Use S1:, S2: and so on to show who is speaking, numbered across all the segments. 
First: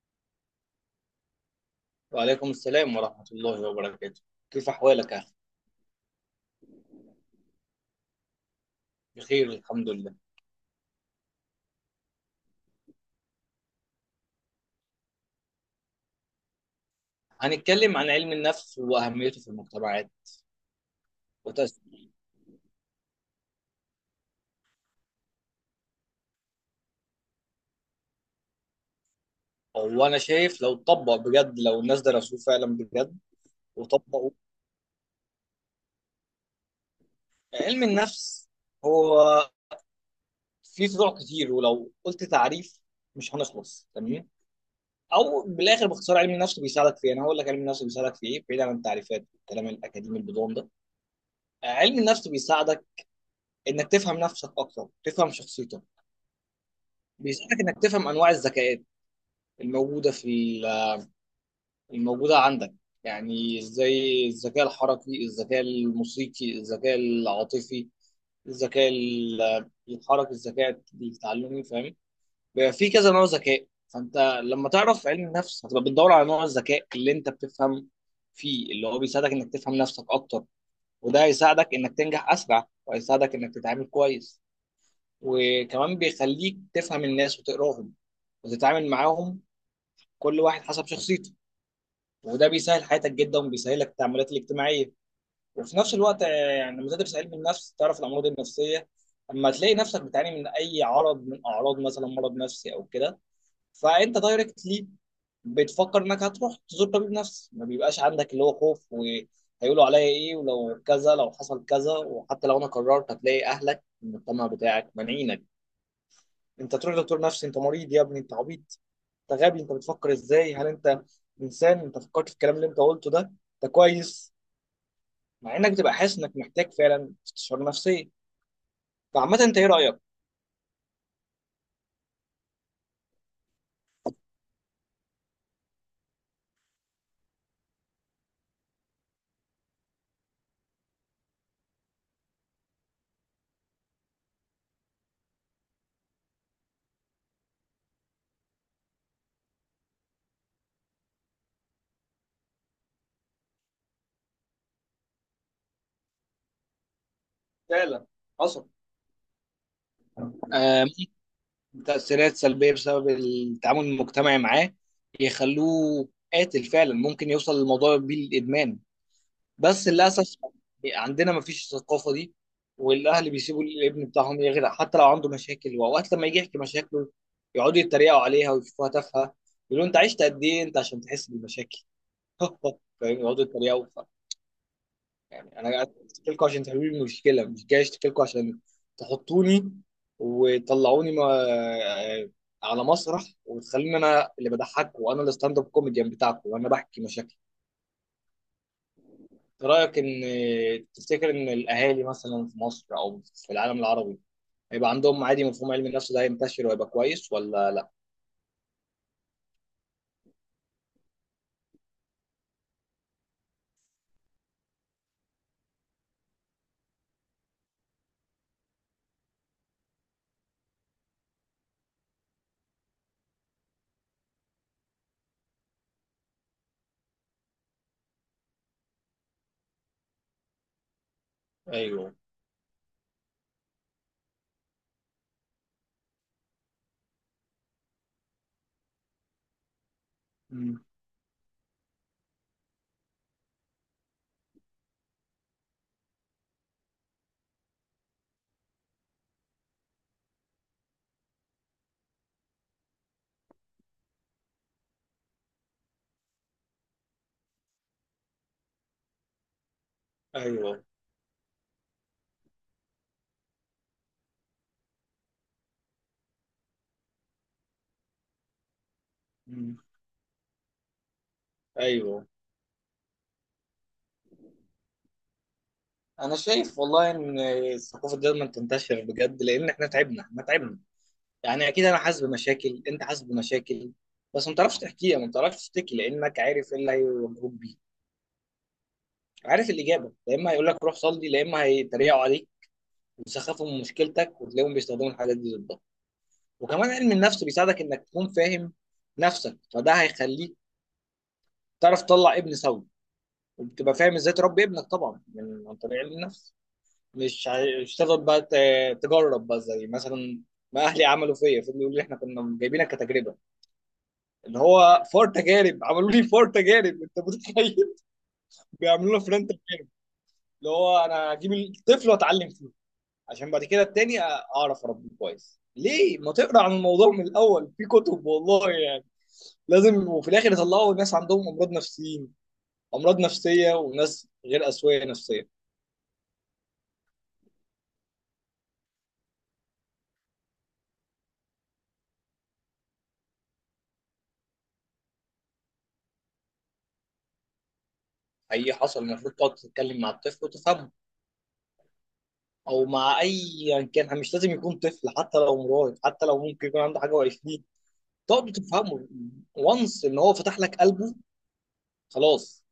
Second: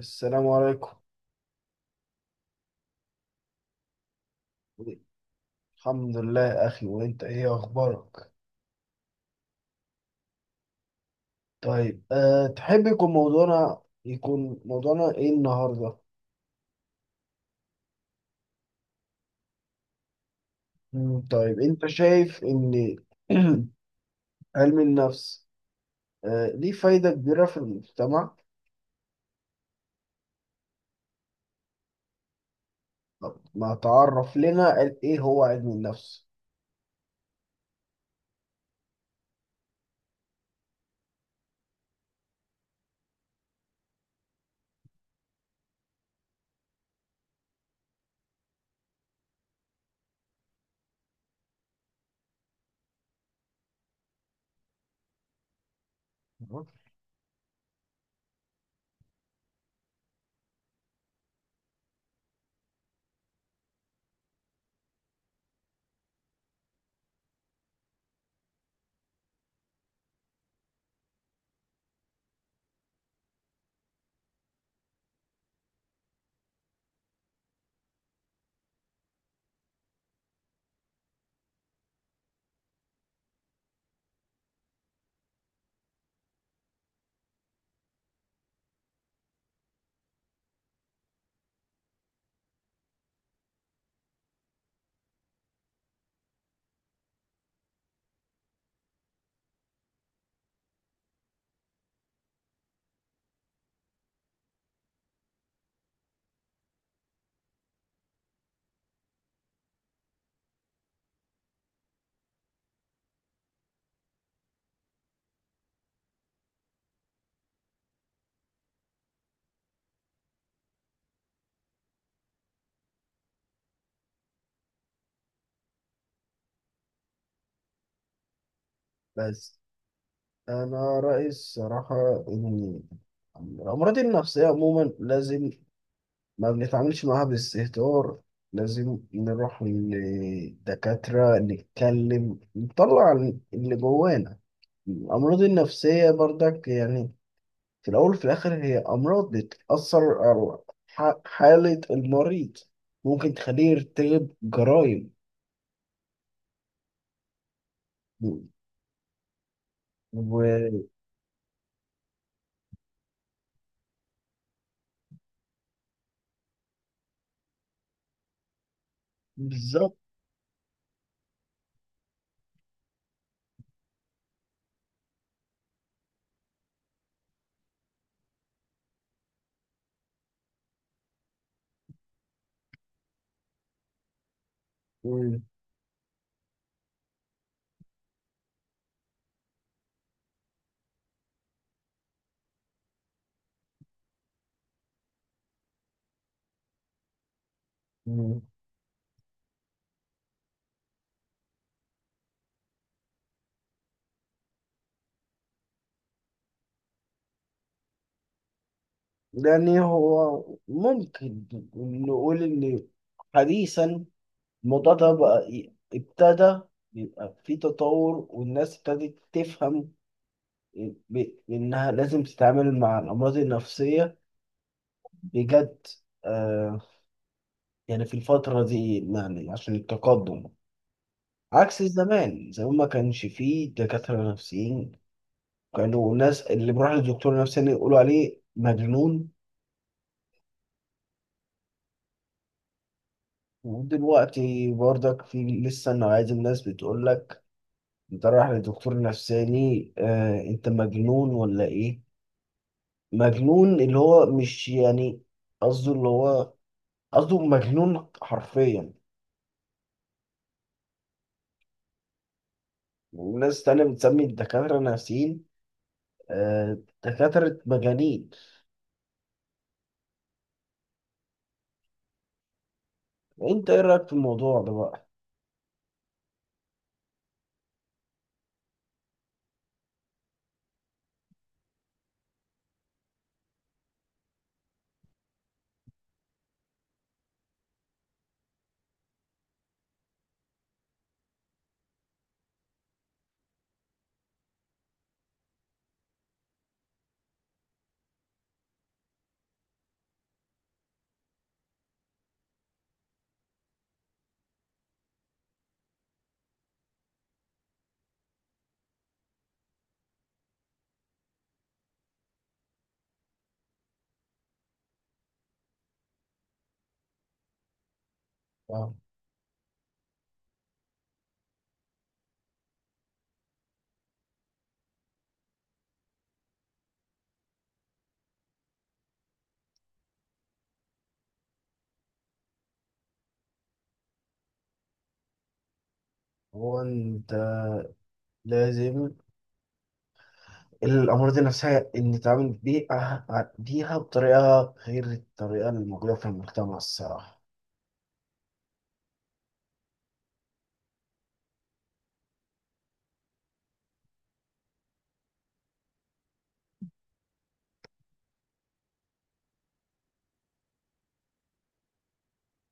S1: السلام عليكم.
S2: وعليكم السلام ورحمة الله وبركاته. كيف أحوالك يا أخي؟
S1: الحمد لله أخي، وأنت إيه أخبارك؟
S2: بخير الحمد لله.
S1: طيب، تحب يكون موضوعنا إيه النهاردة؟
S2: هنتكلم عن علم النفس وأهميته في المجتمعات
S1: طيب أنت
S2: وتأثيره.
S1: شايف إن علم النفس ليه فايدة كبيرة في المجتمع؟
S2: هو أنا شايف لو اتطبق بجد، لو الناس درسوه فعلا بجد
S1: طب ما
S2: وطبقوا.
S1: تعرف لنا قال إيه هو علم النفس؟
S2: علم النفس هو فيه فروع كتير، ولو قلت تعريف مش هنخلص، تمام؟ أو بالآخر باختصار علم النفس بيساعدك في إيه؟ أنا هقول لك علم النفس بيساعدك في إيه بعيد عن التعريفات والكلام الأكاديمي البدون ده. علم النفس بيساعدك إنك تفهم نفسك أكتر، تفهم شخصيتك.
S1: تمام؟
S2: بيساعدك انك تفهم انواع الذكاءات الموجوده في الموجوده عندك. يعني ازاي الذكاء الحركي، الذكاء الموسيقي، الذكاء العاطفي، الذكاء الحركي، الذكاء التعلمي، فاهم؟ بيبقى في كذا نوع ذكاء، فانت لما تعرف علم النفس هتبقى بتدور على نوع الذكاء اللي انت بتفهم فيه، اللي هو بيساعدك انك تفهم نفسك اكتر. وده هيساعدك انك تنجح اسرع، وهيساعدك انك تتعامل كويس. وكمان بيخليك تفهم الناس وتقراهم وتتعامل معاهم كل واحد حسب شخصيته. وده بيسهل حياتك جدا، وبيسهل لك التعاملات الاجتماعيه. وفي نفس الوقت يعني لما تدرس علم النفس تعرف الامراض النفسيه. اما تلاقي نفسك بتعاني من اي عرض من اعراض مثلا مرض نفسي او كده، فانت دايركتلي بتفكر انك هتروح تزور طبيب نفسي. ما بيبقاش عندك اللي هو خوف وهيقولوا عليا ايه ولو كذا لو حصل كذا. وحتى لو انا قررت هتلاقي اهلك، المجتمع بتاعك، مانعينك انت تروح دكتور نفسي. انت مريض يا ابني، انت عبيط، انت غبي، انت بتفكر ازاي، هل انت انسان؟ انت فكرت في الكلام اللي انت قلته ده؟ انت كويس؟ مع انك بتبقى حاسس انك محتاج فعلا استشاره نفسيه. فعامه انت
S1: بس
S2: ايه رايك؟
S1: أنا رأيي الصراحة إن الأمراض النفسية عموما لازم ما بنتعاملش معاها باستهتار، لازم نروح للدكاترة نتكلم نطلع اللي جوانا. الأمراض النفسية برضك يعني في الأول وفي الآخر هي أمراض بتأثر على حالة المريض، ممكن تخليه يرتكب جرائم.
S2: فعلا حصل. آه،
S1: وبالظبط.
S2: تاثيرات سلبيه بسبب التعامل المجتمعي معاه يخلوه قاتل فعلا، ممكن يوصل للموضوع بيه للادمان. بس للاسف عندنا ما فيش الثقافه دي. والاهل بيسيبوا الابن بتاعهم يغرق حتى لو عنده مشاكل، واوقات لما يجي يحكي مشاكله يقعدوا يتريقوا عليها ويشوفوها تافهه. يقولوا انت عشت قد ايه انت عشان تحس بالمشاكل؟ فاهم؟ يقعدوا يتريقوا
S1: و-
S2: يعني انا قاعد اشتكي لكم عشان تحلوا لي المشكله، مش جاي اشتكي لكم عشان تحطوني وتطلعوني ما على مسرح وتخليني انا اللي بضحك وانا الستاند اب كوميديان بتاعكم وانا بحكي مشاكل.
S1: و-
S2: رأيك إن، تفتكر إن الأهالي مثلا في مصر أو في العالم العربي هيبقى عندهم عادي مفهوم علم النفس ده، هينتشر وهيبقى كويس ولا لأ؟
S1: يعني هو ممكن نقول إن حديثا الموضوع ده بقى ابتدى يبقى في تطور، والناس ابتدت تفهم إنها لازم تتعامل مع الأمراض النفسية بجد. آه يعني في الفترة دي، يعني عشان التقدم، عكس
S2: أيوه.
S1: زمان. زمان ما كانش فيه دكاترة نفسيين، كانوا الناس اللي بيروح لدكتور نفساني يقولوا عليه مجنون.
S2: مم.
S1: ودلوقتي برضك في لسه نوعية الناس بتقول لك انت رايح لدكتور نفساني، آه انت مجنون ولا ايه؟ مجنون اللي هو مش يعني قصده، اللي هو قصده مجنون حرفيا.
S2: أيوه.
S1: وناس تانية بتسمي الدكاترة نفسيين، آه، دكاترة مجانين.
S2: مم. أيوه.
S1: انت ايه رأيك في الموضوع ده بقى؟
S2: أنا شايف والله إن الثقافة دي لازم تنتشر بجد، لأن إحنا تعبنا، إحنا تعبنا. يعني أكيد أنا حاسس بمشاكل، أنت حاسس بمشاكل، بس ما بتعرفش تحكيها، ما بتعرفش تشتكي، لأنك عارف إيه اللي هيواجهوك بيه. عارف الإجابة، يا إما هيقول لك روح صلي، يا إما هيتريقوا عليك ويسخفوا من مشكلتك، وتلاقيهم بيستخدموا الحاجات دي ضدك. وكمان علم النفس بيساعدك انك تكون فاهم نفسك، فده هيخليك تعرف تطلع ابن سوي. وبتبقى فاهم ازاي تربي ابنك طبعا من عن طريق علم النفس. مش تفضل بقى تجرب بقى زي مثلا ما اهلي عملوا فيا. فضلوا يقولوا لي احنا كنا جايبينك كتجربه، اللي هو فور تجارب، عملوا لي فور تجارب، انت متخيل؟
S1: آه،
S2: بيعملوا لنا فرنت، اللي هو انا هجيب الطفل واتعلم فيه عشان بعد كده التاني اعرف اربيه كويس. ليه ما تقرا عن الموضوع من الاول في كتب؟ والله لازم. وفي الاخر يطلعوا ناس عندهم امراض نفسيين، امراض نفسيه، وناس غير اسويه نفسيه.
S1: هو انت لازم الأمراض النفسية إن نتعامل بيها بطريقة غير الطريقة اللي موجودة في المجتمع الصراحة.
S2: اي حصل المفروض تقعد تتكلم مع الطفل وتفهمه، او مع اي، يعني كان مش لازم يكون طفل، حتى لو مراهق، حتى لو ممكن يكون عنده حاجه وعشرين، تقعد تفهمه وانس ان هو فتح لك قلبه، خلاص،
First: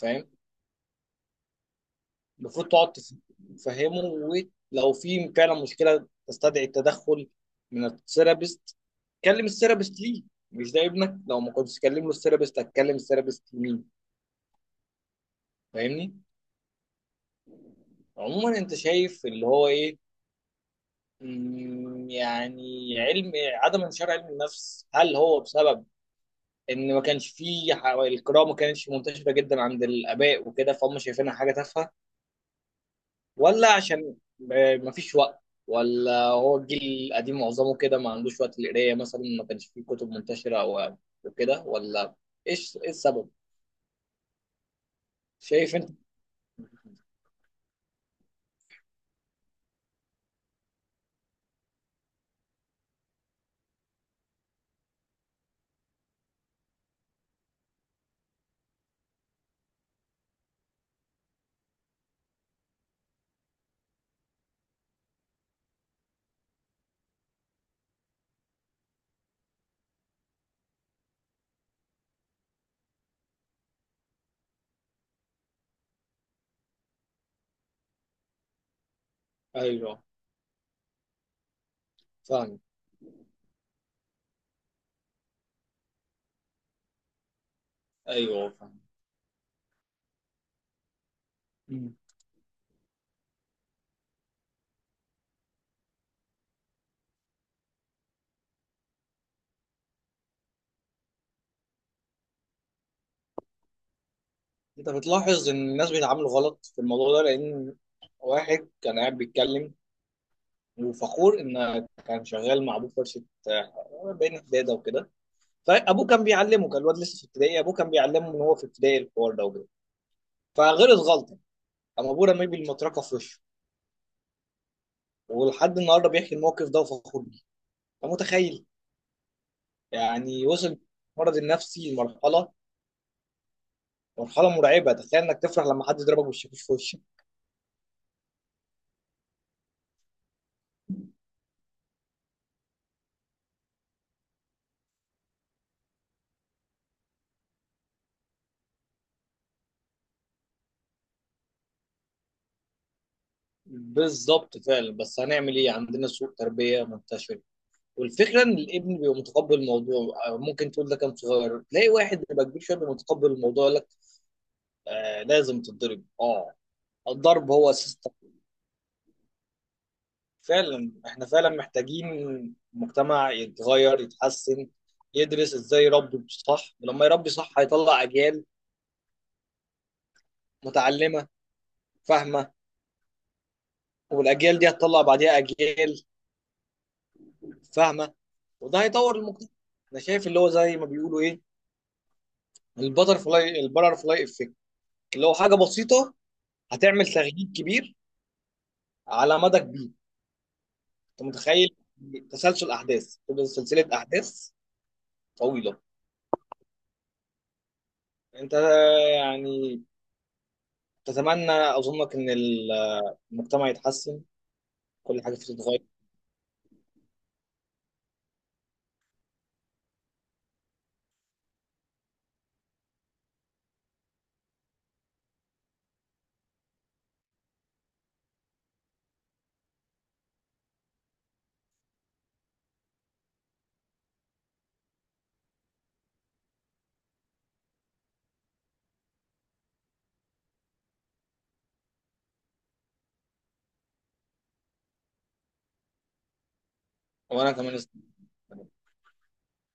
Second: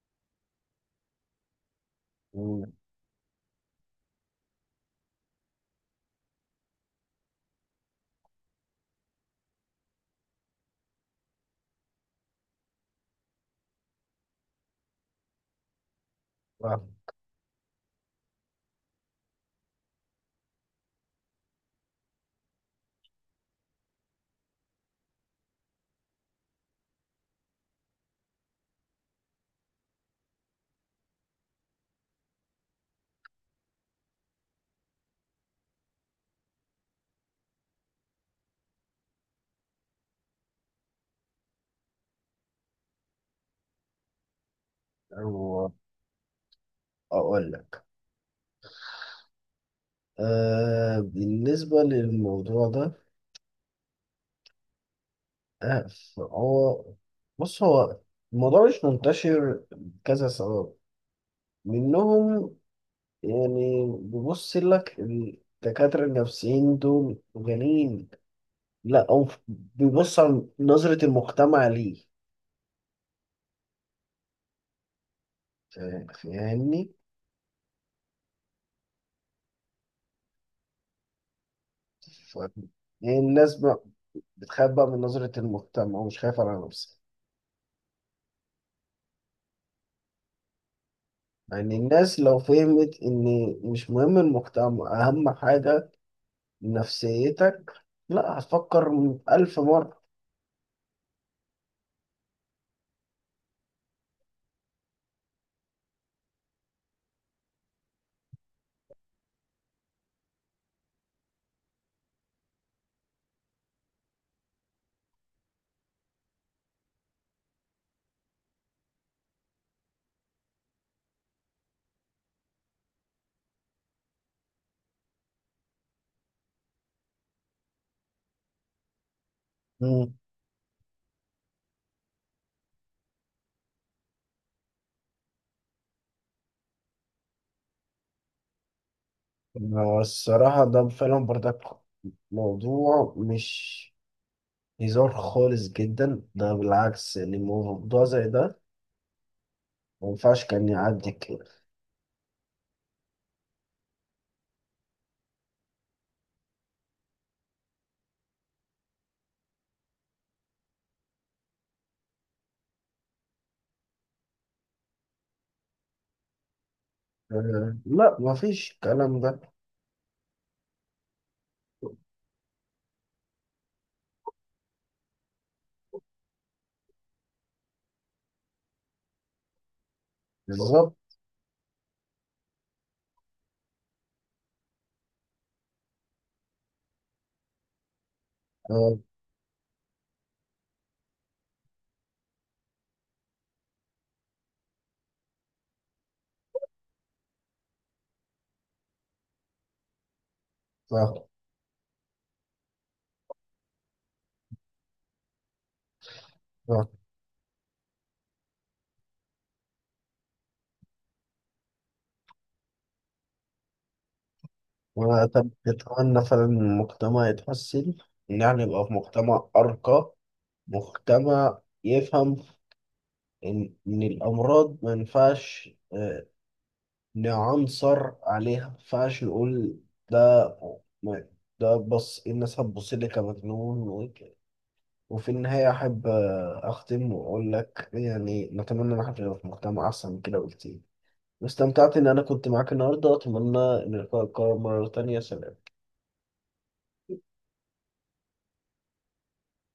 S2: فاهم؟ المفروض
S1: مم.
S2: تقعد تفهمه. ولو في فعلا مشكله تستدعي التدخل من الثيرابيست، كلم الثيرابيست. ليه مش ده ابنك؟ لو ما كنتش تكلم له الثيرابيست هتكلم الثيرابيست مين؟ فاهمني؟ عموما انت شايف اللي هو ايه، يعني علم، عدم انتشار علم النفس هل هو بسبب ان ما كانش فيه القراءه ما كانتش منتشره جدا عند الاباء وكده، فهم شايفينها حاجه تافهه؟ ولا عشان ما فيش وقت؟ ولا هو الجيل القديم معظمه كده ما عندوش وقت للقرايه مثلا، ما كانش فيه كتب منتشره او وكده؟ ولا ايه السبب
S1: وأقول
S2: شايف انت؟
S1: لك، بالنسبة للموضوع ده آه، هو، بص، هو الموضوع مش منتشر كذا سبب. منهم يعني بيبص لك الدكاترة النفسيين دول غنيين، لا، أو بيبص على نظرة المجتمع ليه. فاهمني؟
S2: ايوه،
S1: ف-
S2: فاهم.
S1: يعني الناس بقى بتخاف بقى من نظرة المجتمع، ومش خايفة على نفسها.
S2: ايوه،
S1: يعني
S2: فاهم.
S1: الناس لو فهمت إن مش مهم المجتمع، أهم حاجة نفسيتك، لا، هتفكر ألف مرة.
S2: انت بتلاحظ ان الناس بيتعاملوا غلط في الموضوع ده، لان واحد كان قاعد بيتكلم وفخور ان كان شغال مع ابوه في ورشه، بين حداده وكده. فابوه كان بيعلمه، كان الواد لسه في ابتدائي، ابوه كان بيعلمه ان هو في ابتدائي الحوار ده وكده، فغلط غلطه، قام ابوه رميه بالمطرقه في وشه. ولحد النهارده بيحكي الموقف ده وفخور بيه. فمتخيل؟ يعني وصل المرض النفسي لمرحله، مرحله مرعبه، تخيل انك تفرح لما حد يضربك بالشاكوش في وشك.
S1: هو الصراحة ده فعلا برضك موضوع مش هزار خالص جدا، ده بالعكس. يعني موضوع زي ده ما ينفعش كان يعدي كده.
S2: بالظبط فعلا، بس هنعمل ايه، عندنا سوء تربيه منتشر. والفكره ان الابن بيبقى متقبل الموضوع. ممكن تقول ده كان صغير، تلاقي واحد بيبقى كبير شويه بيبقى متقبل الموضوع، يقول لك آه لازم تتضرب، اه الضرب هو
S1: آه،
S2: اساس
S1: لا، ما فيش الكلام ده.
S2: فعلا احنا فعلا محتاجين مجتمع يتغير، يتحسن، يدرس ازاي يربي صح. ولما يربي صح هيطلع اجيال
S1: بالظبط،
S2: متعلمه فاهمه، والاجيال دي هتطلع بعديها اجيال فاهمه، وده
S1: آه،
S2: هيطور المجتمع. انا شايف اللي هو زي ما بيقولوا ايه، البترفلاي افكت، اللي هو حاجه بسيطه هتعمل تغيير كبير على مدى كبير.
S1: صح،
S2: انت متخيل؟ تسلسل احداث، تبقى سلسله احداث طويله.
S1: صح.
S2: انت يعني تتمنى اظنك ان المجتمع يتحسن، كل
S1: وأنا
S2: حاجه
S1: طب
S2: فيه تتغير؟
S1: أتمنى فعلا إن المجتمع يتحسن، إن إحنا نبقى في مجتمع أرقى، مجتمع يفهم إن الأمراض ما ينفعش نعنصر عليها، ما ينفعش نقول ده ما- ده، بص، إيه الناس هتبص لي كمجنون وفي النهاية أحب أختم وأقول لك، يعني نتمنى إن احنا نبقى في مجتمع أحسن من كده بكتير. واستمتعت إن أنا كنت معاك النهاردة، أتمنى إن اللقاء يتكرر مرة تانية. سلام.
S2: وانا كمان.